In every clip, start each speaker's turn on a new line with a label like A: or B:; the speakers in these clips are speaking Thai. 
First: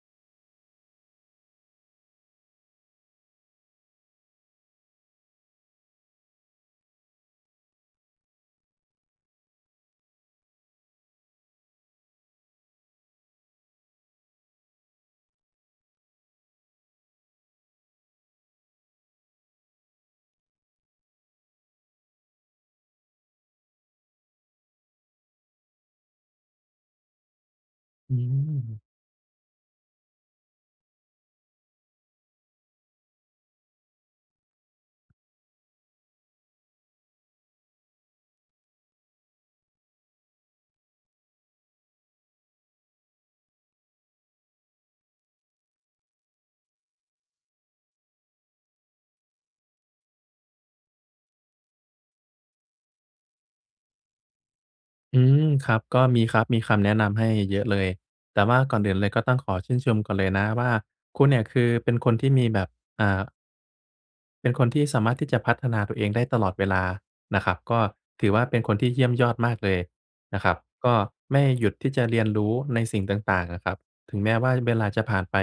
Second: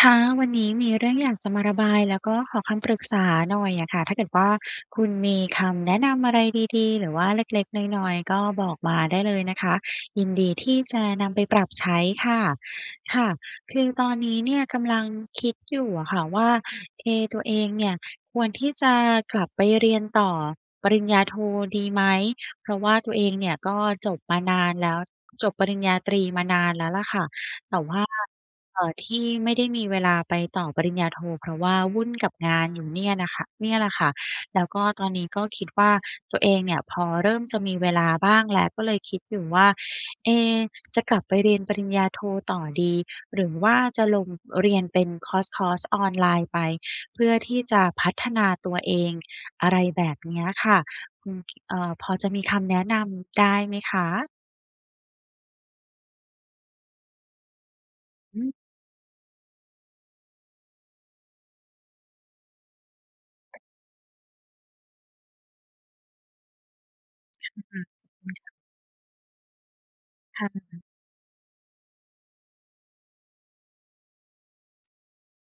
A: ค่ะ วันนี้มีเรื่องอยากจะมาระบาย แล้วก็ขอคำปรึกษาหน่อยอะค่ะ ถ้าเกิดว่าคุณมีคำแนะนำอะไรดี ๆ หรือว่าเล็ก ๆ น้อย ๆ ก็บอกมาได้เลยนะคะ ยินดีที่จะนำไปปรับใช้ค่ะ ค่ะ คือตอนนี้เนี่ยกำลังคิดอยู่อะค่ะว่า เอ ตัวเองเนี่ย ควรที่จะกลับไปเรียนต่อปริญญาโทดีไหม? เพราะว่าตัวเองเนี่ยก็จบมานานแล้ว จบปริญญาตรีมานานแล้วล่ะค่ะ แต่ว่า
B: อ
A: เอ
B: ืม
A: ่อ ที่ไม่ได้มีเวลาไปต่อปริญญาโท เพราะว่าวุ่นกับงานอยู่เนี่ยน่ะค่ะ เนี่ยแหละค่ะ แล้วก็ตอนนี้ก็คิดว่า ตัวเองเนี่ย พอเริ่มจะมีเวลาบ้างแล้ว ก็เลยคิดอยู่ว่า เอ จะกลับไปเรียนปริญญาโทต่อดี หรือว่าจะลงเรียนเป็นคอร์ส คอร์สออนไลน์ไป เพื่อที่จะพัฒนาตัวเอง อะไรแบบเนี้ยค่ะ อืม เอ่อ พอจะมีคำแนะนำได้ไหมคะ?
B: อืม ครับ ก็มีครับ มีคำแนะนำให้เยอะเลย แต่
A: อือ
B: ว่าก่อนอื่นเลย ก็ต้องขอชื่นชมก่อนเลยนะว่า คุณเนี่ยคือเป็นคนที่มีแบบ อ่า เป็นคนที่สามารถที่จะพัฒนาตัวเองได้ตลอดเวลานะ
A: ค
B: คร
A: ่
B: ับ
A: ะ
B: ก็ถือว่าเป็นคนที่เยี่ยมยอดมากเลยน
A: ค
B: ะ
A: ่
B: ครับ
A: ะ
B: ก็ไม่หยุดที่จะเรียนรู้ในสิ่งต่าง ๆ อะครับ ถึงแม้ว่าเวลาจะผ่านไป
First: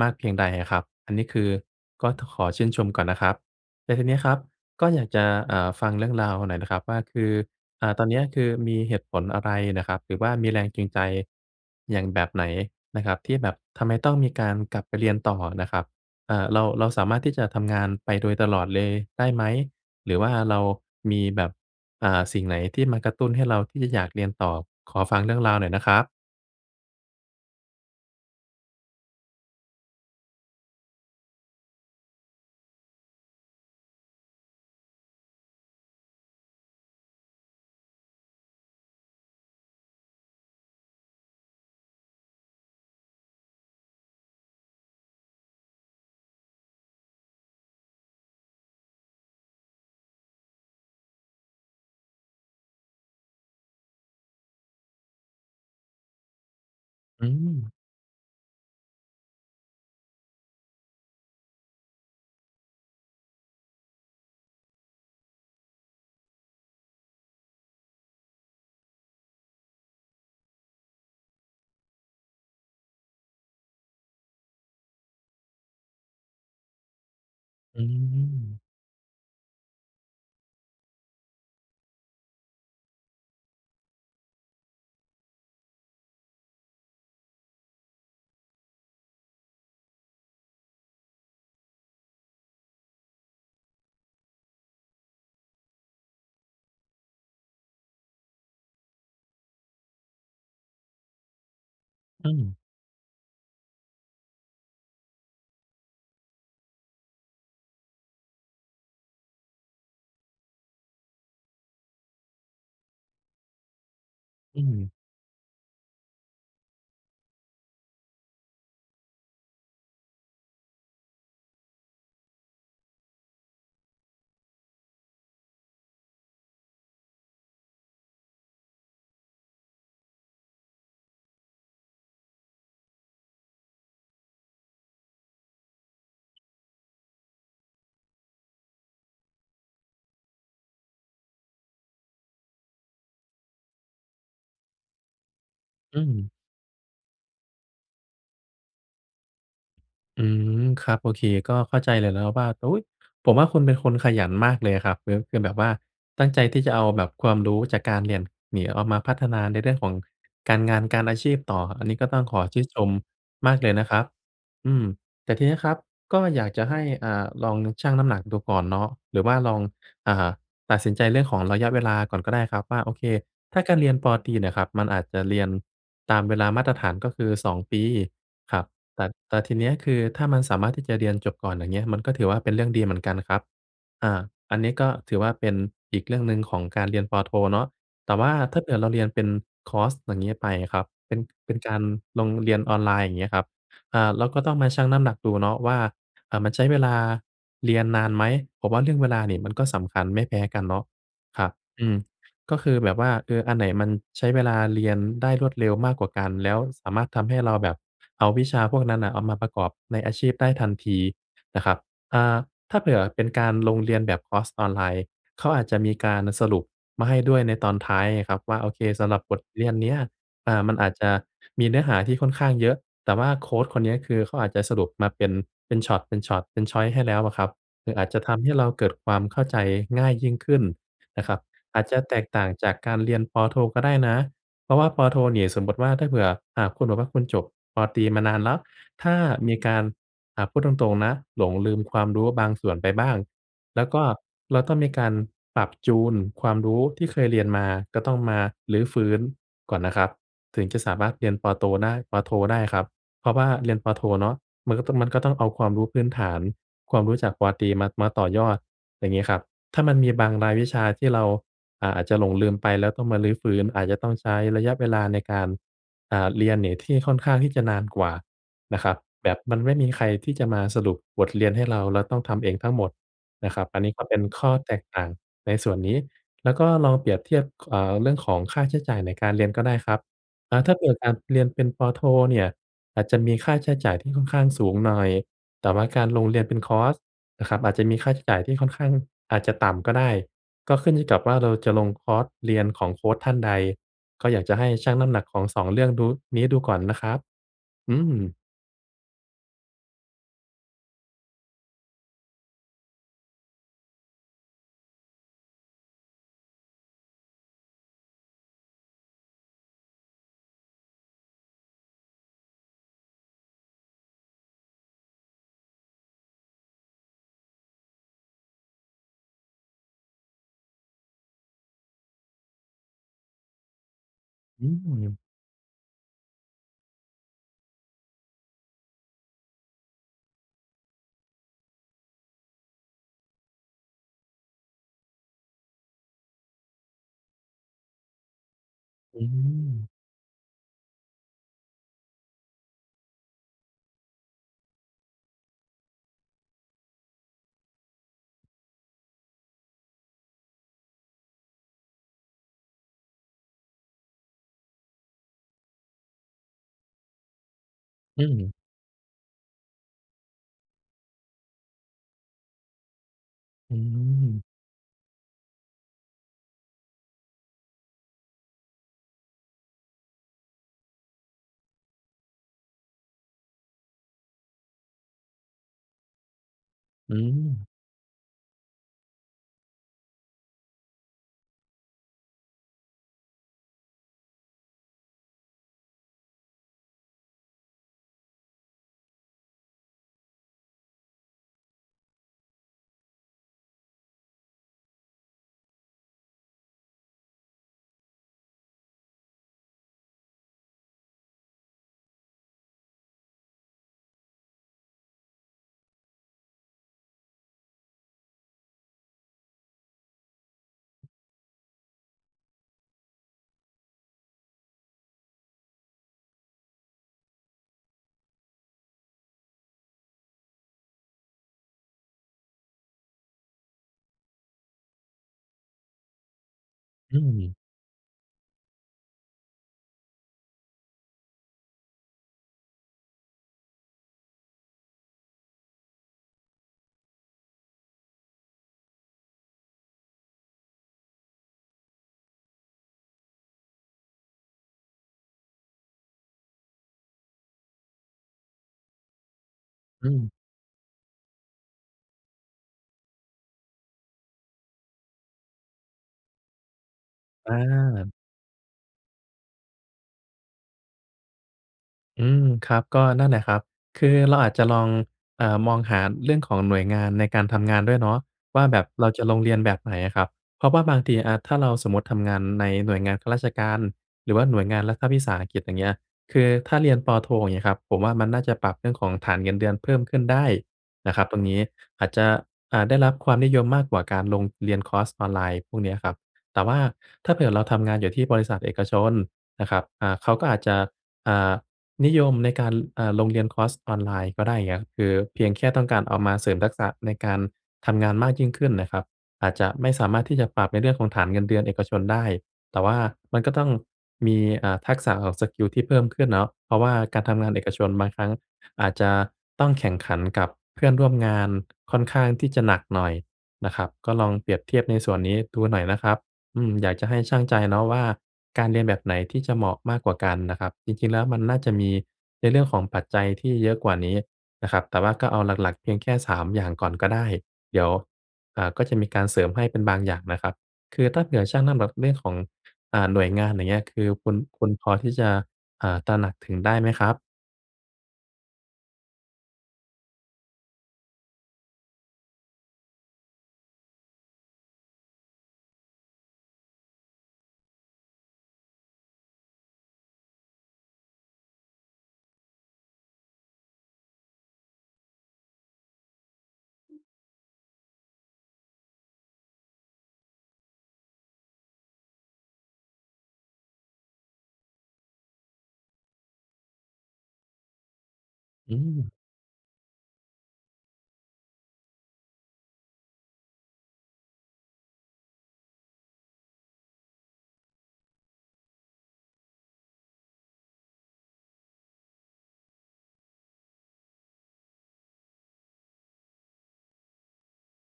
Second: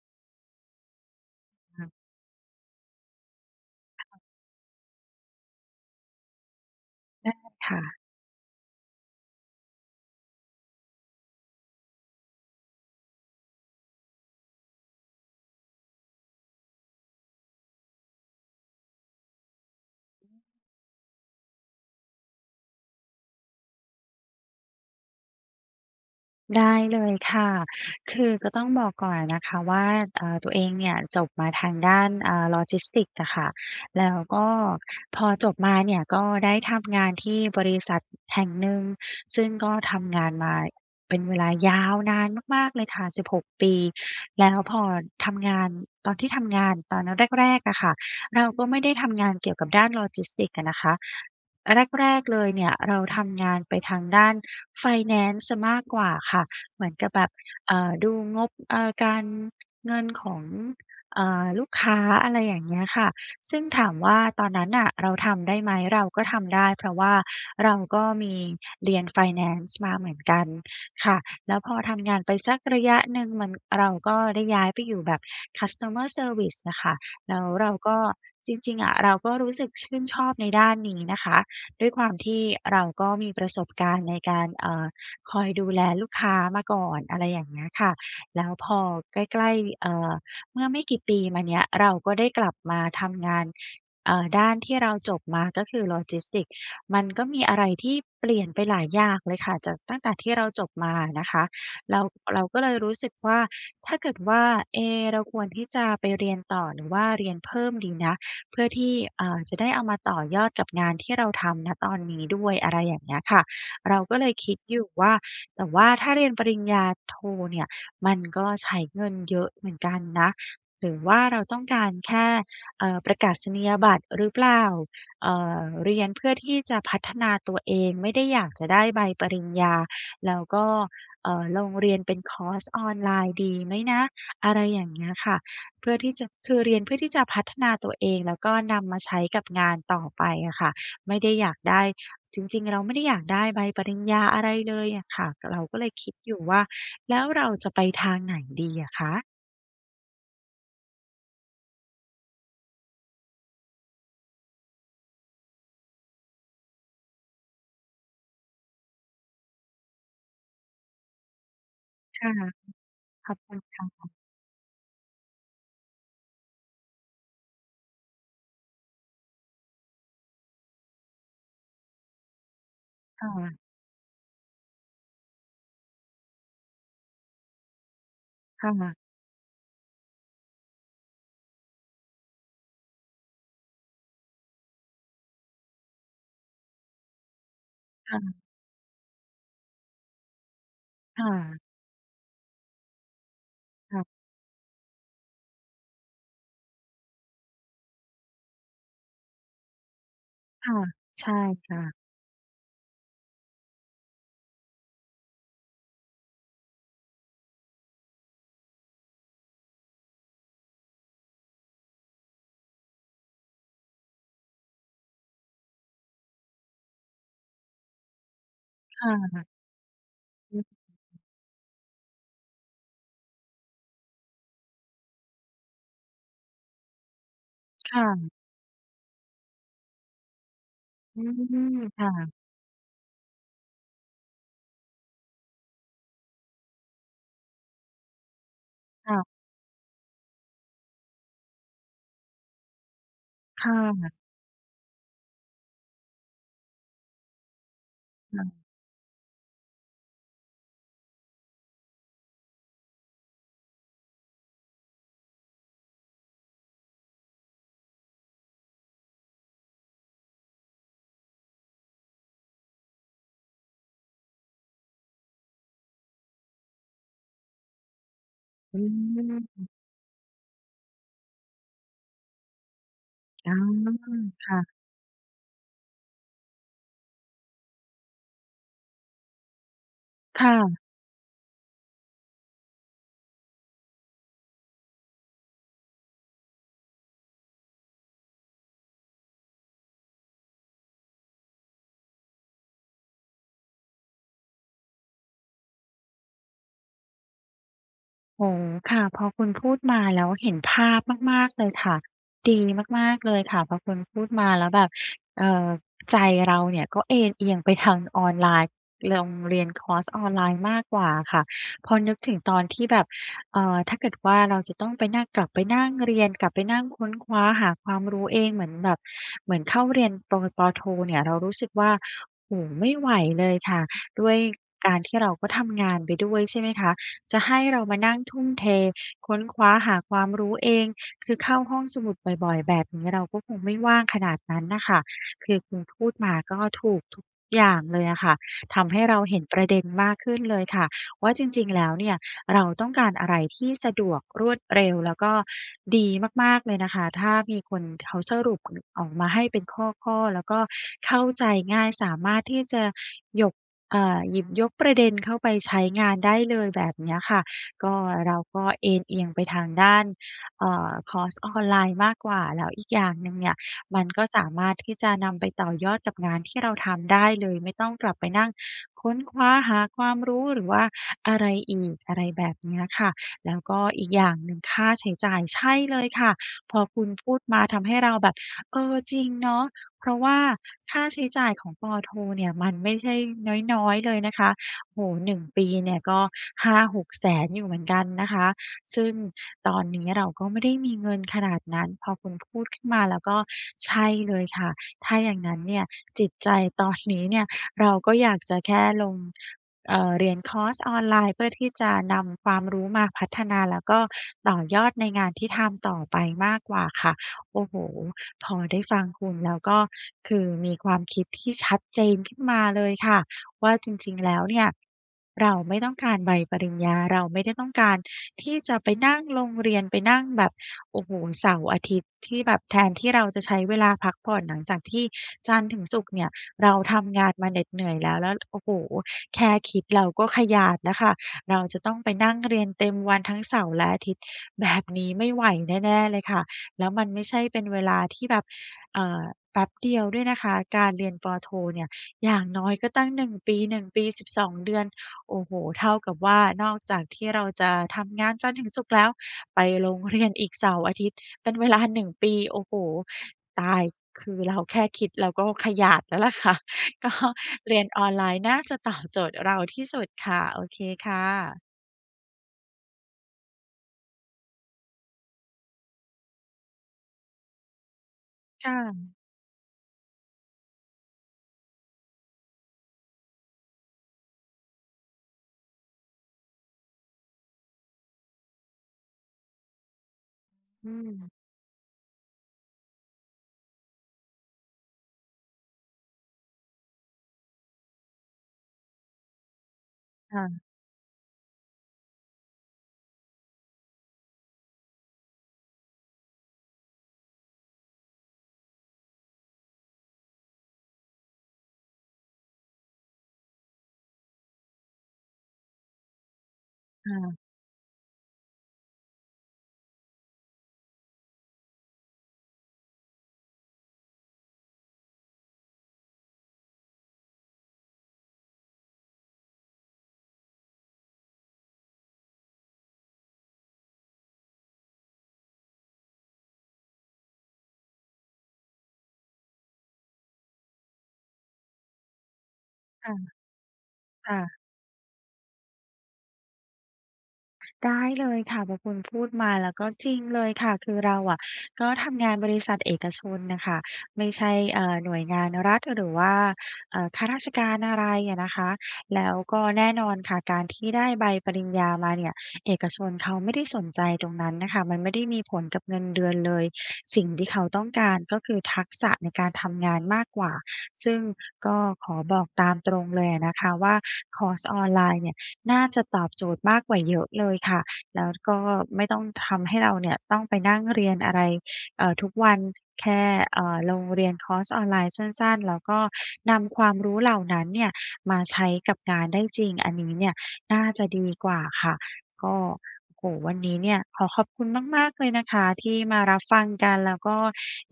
B: มากเพียงใดอะครับ อันนี้คือ
A: ค่ะ
B: ก็ต้องขอชื่นชมก่อนนะครับ แต่ที
A: ค่
B: นี้
A: ะ
B: ครับก็อยากจะ อ่า ฟังเรื่องราวหน่อยนะครับ ว่าคื
A: ได
B: อ
A: ้ค่
B: อ่า
A: ะ
B: ตอนนี้คือมีเหตุผลอะไรน่ะครับ หรือว่ามีแรงจูงใจ อย่าง แบบไหนนะครับ ที่แบบทำไมต้องมีการกลับไปเรียนต่อน่ะครับ อ่า เรา เราสามารถที่จะทำงานไปโดยตลอดเลยได้ไหม? หรือว่า
A: อือ
B: เรามีแบบ อ่า สิ่งไหนที่มากระตุ้นให้เราที่จะอยากเรียนต่อ? ขอฟังเรื่องราวหน่อยนะครับ
A: ได้เลยค่ะ คือก็ต้องบอกก่อนอะนะคะว่า อ่า ตัวเองเนี่ยจบมาทางด้าน อ่า logistics อะค่ะ แล้วก็พอจบมาเนี่ยก็ได้ทำงานที่บริษัทแห่งหนึ่ง ซึ่งก็ทำงานมาเป็นเวลายาวนานมาก ๆ เลยค่ะ 16 ปี แล้วพอทำงาน ตอนที่ทำงานตอนแรก ๆ อะค่ะ เราก็ไม่ได้ทำงานเกี่ยวกับด้าน logistics อะนะคะ แรก ๆ เลยเนี่ยเราทำงานไปทางด้านไฟแนนซ์เสียมากกว่าค่ะ เหมือนกับแ
B: อ
A: บ
B: ื
A: บ
B: ม
A: เอ่อ ดูงบ เอ่อ การเงินของ อ่า ลูกค้า อะไรอย่างเงี้ยค่ะ ซึ่งถามว่าตอนนั้นน่ะเราทำได้ไหม เราก็ทำได้เพราะว่าเราก็มีเรียนไฟแนนซ์มาเหมือนกันค่ะ แล้วพอทำงานไปสักระยะหนึ่งมัน เราก็ได้ย้ายไปอยู่แบบ customer service อะค่ะ แล้วเรา
B: อื
A: ก็ จ
B: ม
A: ริง ๆ อะ เราก็รู้สึกชื่นชอบในด้านนี้นะคะ ด้วยความที่เราก็มีประสบการณ์ในการ เอ่อ คอยดูแลลูกค้ามาก่อน อะไรอย่างเงี้ยค่ะ แล้วพอใกล้ ๆ เอ่อ เมื่อไม่กี่ปีมาเนี้ย เราก็ได้กลับมาทำงาน เอ่อ ด้านที่เราจบมาก็คือ Logistics มันก็มีอะไรที่เปลี่ยนไปหลายอย่างเลยค่ะ จากตั้งแต่ที่เราจบมาอะนะคะ เรา
B: อื
A: เรา
B: ม
A: ก็เลยรู้สึกว่าถ้าเกิดว่า เอ๊ะ เราควรที่จะไปเรียนต่อหรือว่าเรียนเพิ่มดีนะ เพื่อที่ อ่า จะได้เอามาต่อยอดกับงานที่เราทำ ณ ตอนนี้ด้วย อะไรอย่างเงี้ยค่ะ เราก็เลยคิ
B: อ
A: ด
B: ื
A: อยู
B: ม
A: ่ว่า แต่ว่าถ้าเรียนปริญญาโทเนี่ยมันก็ใช้เงินเยอะเหมือนกันนะ หรือว่าเราต้องการแค่ เอ่อ ประกาศนียบัตรหรือเปล่า เอ่อ เรียนเพื่อที่จะพัฒนาตัวเอง ไม่ได้อยากจะได้ใบปริญญา แล้วก็ เอ่อ ลงเรียนเป็นคอร์สออนไลน์ดีไหมนะ อะไรอย่างเงี้ยค่ะ เพื่อที่จะ คือเรียนเพื่อที่จะพัฒนาตัวเองแล้วก็นำมาใช้กับงานต่อไปอะค่ะ ไม่ได้อยากได้ จริง ๆ เราไม่ได้อยากได้ใบปริญญาอะไรเลยอะค่ะ เราก็เลย
B: อื
A: คิด
B: ม
A: อยู่ว่า แล้วเราจะไปทางไหนดีอะคะ?
B: อืม ครับ โอเค ก็เข้าใจเลยแล้วครับว่า อุ๊ย ผมว่าคุณเป็นคนขยันมากเลยอะครับ คือ คือแบบว่าตั้งใจที่จะเอาแบบความรู้จากการเรียน หนีเอามา มาพัฒนาในเรื่องของการงาน การอาชีพต่อ อันนี้ก็ต้อ
A: ค
B: ง
A: ่ะ
B: ขอชื่นชม
A: ขอบ
B: ม
A: คุ
B: าก
A: ณ
B: เลย
A: ค
B: น
A: ่
B: ะครับ
A: ะ
B: อืม แต่ทีนี้ครับก็อยากจะให้ อ่า ลอง น ชั่งน้ำหนักดูก่อนเนาะ หรือว่าลอง อ่า ตัดสินใจเรื่องของระยะเวลาก่อนก็ได้ครับว่า โอเค
A: ค่
B: ถ
A: ะ
B: ้าจะเรียน ป.ตรี เนี่ยครับ มันอาจจะเรียนตามเวลามาตรฐาน ก็คือ 2 ปีครั
A: ค
B: บ
A: ่ะ
B: แต่ แต่ทีนี้อะคือถ้ามันสามารถที่จะเรียนจบก่อน อย่างเงี้ย มันก็ถือว่าเป็นเรื่องดีเหมือนกันครับ อา อันนี้ก็ถือว่าเป็นอีกเรื่องหนึ่งของการ เรียน ป.โท เนาะ แต
A: ค
B: ่
A: ่
B: ว่า
A: ะ
B: ถ้าเผื่อเราเรียนเป็นคอร์ส อย่างงี้ไปอะครับ เป็น
A: ค่
B: เป็
A: ะ
B: นการลงเรียนออนไลน์ อย่างเงี้ยครับ
A: ค
B: อ
A: ่
B: ่
A: ะ
B: า เราก็ต้องมาชั่งน้ำหนักดูเนาะว่า อ่า มันใช้เวลาเรียนนานไหม? ผมว่าเรื่องเวลานี่มันก็สำคัญไม่แพ้กัน
A: ค
B: เ
A: ่
B: น
A: ะ
B: าะ
A: ใช่
B: ครับ
A: ค่
B: อื
A: ะ
B: ม ก็คือแบบว่า เออ อันไหนมันใช้เวลาเรียนได้รวดเร็วมากกว่ากัน แล้วสามารถทำให้เราแบบเอาวิชาพวกนั้นน่ะเอามาประกอบในอาชีพได้ทันทีนะครับ อ่า ถ้าเผื่อเป็นการลงเรียนแบบคอร์สออนไลน์ เขาอาจจะมีการสรุปมาให้ด้วยในตอนท้ายไงครับว่า โอเค
A: ค
B: สำหรับบ
A: ่
B: ท
A: ะ
B: เรียนเนี้ย อ่
A: อ
B: า
A: ือ
B: มันอาจจะมีเนื้อหาที่ค่อนข้างเยอะ แต่ว่าโคชคนนี้อะ คือเขาอาจจะสรุปมาเป็น เป็นช็อต เป็นช็อต เป็น ชอยซ์ ให้แล้วอะครับ หรื
A: ค
B: ออ
A: ่
B: าจจะ
A: ะ
B: ทำให้เราเกิดความเข้าใจง่ายยิ่งขึ้น
A: อื
B: นะครับ อ
A: ม
B: าจจะ
A: ค่
B: แตก
A: ะ
B: ต่างจากการเรียน ป.โท ก็ได้นะ เพราะว่า ป.โท นี่ สมมติว่าถ้าเผื่อ อ่า คุณบอกว่าคุณจบ ป.ตรี มานานแล้ว ถ
A: ค
B: ้า
A: ่ะ
B: มีการ อ่า พูดตรง ๆ นะ หลงลืมความรู้บางส่วนไปบ้าง
A: ค่
B: แล้วก็
A: ะ
B: เราต้องมีการปรับจูนความรู้ที่เคยเรียนมา ก็ต้องม
A: ค
B: า
A: ่ะ
B: รื้อฟื้นก่อนนะครับถึงจะสามารถเรียนปอโตได้ ป.โท ได้ครับ เพราะว่าเรียน ป.โท เนาะ มันก็ ต มันก็ต้องเอาความรู้พื้นฐาน ความรู้จาก ป.ตรี มา มาต่อยอด ไรงี้ครับ ถ้ามันมีบางรายวิชาที่เรา อ่า อาจจะหลงลืมไปแล้วต้องมารื้อฟื้น อาจจะต้องใช้ระยะเวลาในการ อ่า เรียนนี่ที่ค่อนข้างที่จะนานกว่า
A: อ
B: น
A: ื
B: ะครับ แบบมัน
A: ม
B: ไม่มีใครที่จะมาสรุปบทเรียนให้เรา เราต้องทำเองทั้งหมด
A: อ
B: น
A: ื
B: ะครับ อันน
A: ม
B: ี้ก็เป็นข
A: ค
B: ้อ
A: ่ะ
B: แตกต่างในส่วนนี้ แล้วก็ลองเปรียบเทียบ ค อ่า เรื่องของค่าใช้จ่ายในการเรียนก็ได้ครับ
A: ค่
B: อา ถ้า
A: ะ
B: เกิด อะ เรียนเป็น ป.โท เนี่ย อาจจะมีค่าใช้จ่ายที่ค่อนข้างสูงหน่อย แต่ว่าการลงเรียนเป็นคอร์สนะครับ อาจจะมีค่าใช้จ่ายที่ค่อนข้าง อาจจะต่ำก็ได้ ก็ขึ้นอยู่กับว่าเราจะลงคอร์สเรียนของโคชท่านใด ก็อยากจะให้ชั่งน้ำหนักของ 2 เรื่องดู นี้ดูก่อนนะครับ อืม
A: โอ้โฮ ค่ะ พอคุณพูดมาแล้วเห็นภาพมาก ๆ เลยค่ะ ดีมาก ๆ เลยค่ะ พอคุณพูดมาแล้วแบบ เอ่อ ใจเราเนี่ยก็เอนเอียงไปทางออนไลน์ ลงเรียนคอร์สออนไลน์มากกว่าอะค่ะ พอนึกถึงตอนที่แบบ เอ่อ ถ้าเกิดว่าเราจะต้องไปนั่ง กลับไปนั่งเรียน กลับไปนั่งค้นคว้าหาความรู้เองเหมือนแบบ เหมือนเข้าเรียน ป. ว ป.โท เนี่ยเรารู้สึกว่า โอ้โฮ ไม่ไหวเลยค่ะ ด้วย
B: อื
A: การท
B: ม
A: ี่เราก็ทำงานไปด้วย ใช่ไหมคะ จะให้เรามานั่งทุ่มเทค้นคว้าหาความรู้เอง คือเข้าห้องสมุดบ่อย ๆ แบบนี้เราก็คงไม่ว่างขนาดนั้นน่ะค่ะ คือคุณพูดมาก็ถูกทุกอย่างเลยอะค่ะ ทำให้เร
B: อ
A: า
B: ื
A: เห็นประเด็น
B: ม
A: มากขึ้นเลยค่ะ ว่าจริง ๆ แล้วเนี่ยเราต้องการอะไรที่สะดวก รวดเร็ว แล้วก็ดีมาก ๆ เลยนะคะ ถ้ามีคนเขาสรุปออกมาให้เป็นข้อ ๆ แล้วก็เข้าใจง่าย สามารถที่จะหยก อ่า หยิบยกประเด็นเข้าไปใช้งานได้เลย แบบเนี้ยค่ะ ก็
B: อื
A: เรา
B: ม
A: ก็เอนเอียงไปทางด้าน เอ่อ คอร์สออนไลน์มากกว่า แล้วอีกอย่างหนึ่งเนี่ย
B: อื
A: มันก็ส
B: ม
A: ามารถที่จะนำไปต่อยอดกับงานที่เราทำได้เลย ไม่ต้องกลับไปนั่งค้นคว้าหาความรู้ หรือว่าอะไรอีก อะไรแบบเนี้ยค่ะ แล้วก็อีกอย่างหนึ่งค่าใช้จ่าย ใช่เลยค่ะ พอคุณ
B: อ
A: พูดมา
B: ืม
A: ทำให้เราแบบ เออ จริงเนาะ เพราะว่าค่าใช้จ่ายของ ป.โท เนี่ยมันไม่ใช่น้อย ๆ เลยนะคะ โอ้โฮ 1 ปีเนี่ย ก็ 500,000-600,000 อยู่เหมือนกันนะคะ ซึ่งตอนนี้เราก็ไม่ได้มีเงินขนาดนั้น พอคุณพูดขึ้นมาแล้วก็ใช่เลยค่ะ ถ้าอย่างงั้นเนี่ย จิตใจตอน นี้ เนี่ยเราก็อยากจะแค่ลง เอ่อ เรียนคอร์สออนไลน์ เพื่อที่จะนำความรู้มาพัฒนาแล้วก็ต่อยอดในงานที่ทำต่อไปมากกว่าค่ะ โอ้โฮ พอได้ฟังคุณแล้ว ก็คือมีความคิดที่ชัดเจนขึ้นมาเลยค่ะว่า จริง ๆ แล้วเนี่ย เราไม่ต้องการใบปริญญา เราไม่ได้ต้องการที่จะไปนั่งลงเรียน ไปนั่งแบบ โอ้โฮ เสาร์ อาทิตย์ ที่แบบแทนที่เราจะใช้เวลาพักผ่อนหลังจากที่จันทร์ถึงศุกร์เนี่ยเราท
B: อื
A: ำงานมา
B: ม
A: เหน็ดเหนื่อยแล้ว แล้ว โอ้โฮ แค่คิดเราก็ขยาดแล้วค่ะ เราจะต้องไปนั่งเรียนเต็มวันทั้งเสาร์และอาทิตย์ แบบ นี้ไม่ไหวแน่ ๆ เลยค่ะ แล้วมันไม่ใช่เป็นเวลาที่แบบ เอ่อ แป๊บเดียวด้วยนะคะ การเรียน ป.โท เนี่ย อย่างน้อยก็ตั้ง 1 ปี 1 ปี 12 เดือน โอ้โฮ เท่ากับว่า นอกจากที่เราจะทำงานจันทร์ถึงศุกร์แล้ว ไปลง
B: อื
A: เรี
B: ม
A: ยน อีกเสาร์อาทิตย์เป็น เวลา 1 ปี โอ้โฮ ตาย คือเราแค่คิดเราก็ขยาด แล้วล่ะ ค่ะ ก็
B: อ
A: เรียนอ
B: า
A: อนไลน์น่าจะ ตอบ โจทย์เราที่สุดค่ะ โอเคค่ะ
B: อืม ครับ ก็นั่นแหละครับ คือเราอาจจะลอง อ่า มองหาเรื่องของหน่วยงานในการทำงานด้วยเนาะว่า
A: ค่
B: แบบเรา
A: ะ
B: จะลงเรียนแบบไหนอะครับ เพราะว่าบางที อา ถ้าเราสมมุติทำงานในหน่วยงานข้าราชการ หรือว่าหน่วยงานรัฐวิสาหกิจ อย่างเงี้ย คือถ้าเรียน ป.โท อย่างเงี้ยครับ ผมว่ามันน่าจะปรับเรื่องของฐานเงินเดือนเพิ่มขึ้นได้
A: อื
B: นะครับ
A: ม
B: ตรงนี้ อาจจะ อ่า ได้รับความนิยมมากกว่าการลงเรียนคอร์สออนไลน์พวกเนี้ยครับ แต่ว่าถ้าเผื่อเราทำงานอยู่ที่บริษัทเอกชนนะครับ อ่า เขา
A: ค่
B: ก็อ
A: ะ
B: าจจะ อ่า นิยมในการ ล อ่า ลงเรียนคอร์สออนไลน์ก็ได้ อย่างเงี้ย คือเพียงแค่ต้องการเอามาเสริมทักษะในการทำงานมากยิ่งขึ้นน่ะครับ อาจจะไม่สามารถที่จะปรับในเรื่องของฐานเงินเดือนเอกชนได้ แต่ว่ามันก็ต้องมี อ่า ทักษะออกสกิลที่เพิ่มขึ้นเนาะ เพราะว่า
A: ค่
B: การท
A: ะ
B: ำงานเอกชนบางครั้งอาจจะต้องแข่งขันกับเพื่อนร่วมงานค่อนข้างที่จะหนักหน่อยนะครับ ก็ลองเปรียบเทียบในส่วนนี้ดูหน่อยนะครับ อืม อยากจะให้ชั่งใจเนาะว่า การเรียนแบบไหนที่จะเหมาะมากกว่ากันน่ะครับ จริง ๆ แล้วมันน่าจะมีในเรื่องของปัจจัยที่เยอะกว่านี้นะครับ แต่ว่าก็เอาหลัก ๆ เพียงแค่ 3 อย่างก่อนก็ได้ เดี๋ยว อ่า ก็จะมีการเสริมให้เป็นบางอย่างนะครับ คือถ้าเผื่อชั่งน้ำแบบ เรื่องของ อ่
A: ค
B: า
A: ่ะ
B: หน่วยงาน อย่างเงี้ย คือค
A: ค
B: ุณ
A: ่ะ
B: คุณพอที่จะ อ่า ตระหนักถึงได้ไหมครับ?
A: ได้เลยค่ะ พอคุณพูดมาแล้วก็จริงเลยค่ะ คือเราอะ ก็ทำงานบริษัทเอกชนน่ะค่ะ ไม่ใช่ เอ่อ หน่วยงานรัฐ หรือว่า เอ่อ ข้าราชการ อะไรอะนะคะ แล้วก็แน่นอนค่ะ การที่ได้ใบปริญญามาเนี่ย เอกชนเขาไม่ได้สนใจตรงนั้นน่ะค่ะ มันไม่ได้มีผลกับเงินเดือนเลย สิ่งที่เขาต้องการ ก็คือ ทักษะในการทำงานมากกว่า ซึ่งก็ขอบอกตามตรงเลยอะนะคะว่า คอร์สออนไลน์เนี่ย น่าจะตอบโจทย์มากกว่าเยอะเลยค่ะ แล้วก็
B: อื
A: ไม
B: ม
A: ่ต้องทำให้เราเนี่ย ต้องไปนั่งเรียนอะไร เอ่อ ทุกวัน แค่ เอ่อ ลงเรียนคอร์สออนไลน์สั้น ๆ แล้วก็นำความรู้เหล่านั้นเนี่ย มาใช้กับงานได้จริง อันนี้เนี่ยน่าจะดีกว่าค่ะ ก็ โอ้โฮ วันนี้เนี่ยขอขอบคุณมาก ๆ เลยนะคะ ที่มารับฟังกัน แล้วก็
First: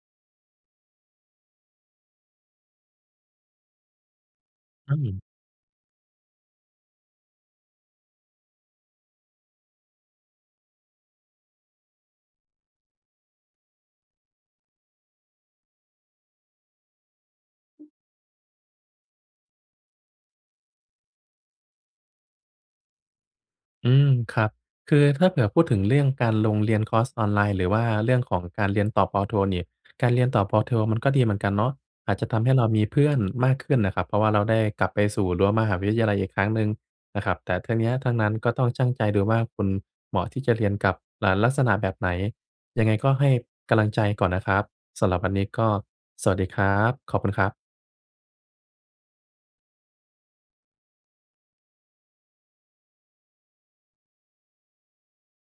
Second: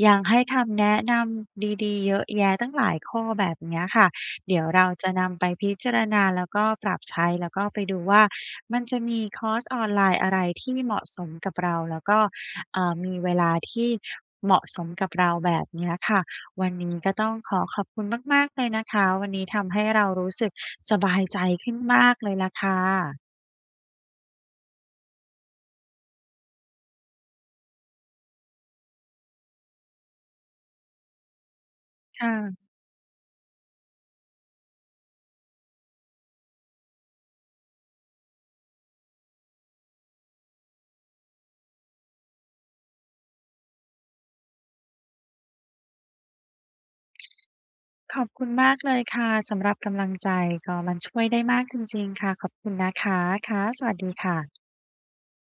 A: ยังให้คำแนะนำดี ๆ เยอะแยะตั้งหลายข้อ แบบเนี้ยค่ะ เดี๋ยวเรา
B: อื
A: จะ
B: ม
A: นำไปพิจารณา แล้วก็ปรับใช้ แล้วก็ไปดูว่า มันจะมีคอร์สออนไลน์อะไรที่เหมาะสมกับเรา แล้วก็ เอ่อ มีเวลาที่เหมาะสมกับเรา แบบนี้อะค่ะ วันนี้ก็ต้องขอขอบคุณมาก ๆ เลยนะคะ วันนี้ทำให้เรารู้สึกสบายใจขึ้นมากเลยล่ะค่ะ
B: อืม ครับ คือถ้าเผื่อพูดถึงเรื่องการลงเรียนคอร์สออนไลน์ หรือว่าเรื่องของการเรียนต่อ ป.โท นี่ การเรียนต่อ ป.โท มันก็ดีเหมือนกันเนาะ อาจ
A: ค
B: จ
A: ่
B: ะทำให
A: ะ
B: ้เรามีเพื่อน มากขึ้นน่ะครับ เพราะว่าเราได้กลับไปสู่รั้วมหาวิทยาลัยอีกครั้งหนึ่งนะครับ แต่ทั้งเนี้ยทั้งนั้นก็ต้องชั่งใจดูว่า คุณเหมาะที่จะเรียนกับ อ่า ลักษณะแบบไหน? ยังไงก็ให้กำลังใจ ก่อนนะครับ สำหรับวันนี้ก็สวัสดีครับ ขอบคุณครับ
A: ขอบคุณมากเลยค่ะ สำหรับกำลังใจ ก็มันช่วยได้มากจริง ๆ ค่ะ ขอบคุณนะคะ ค่ะ สวัสดีค่ะ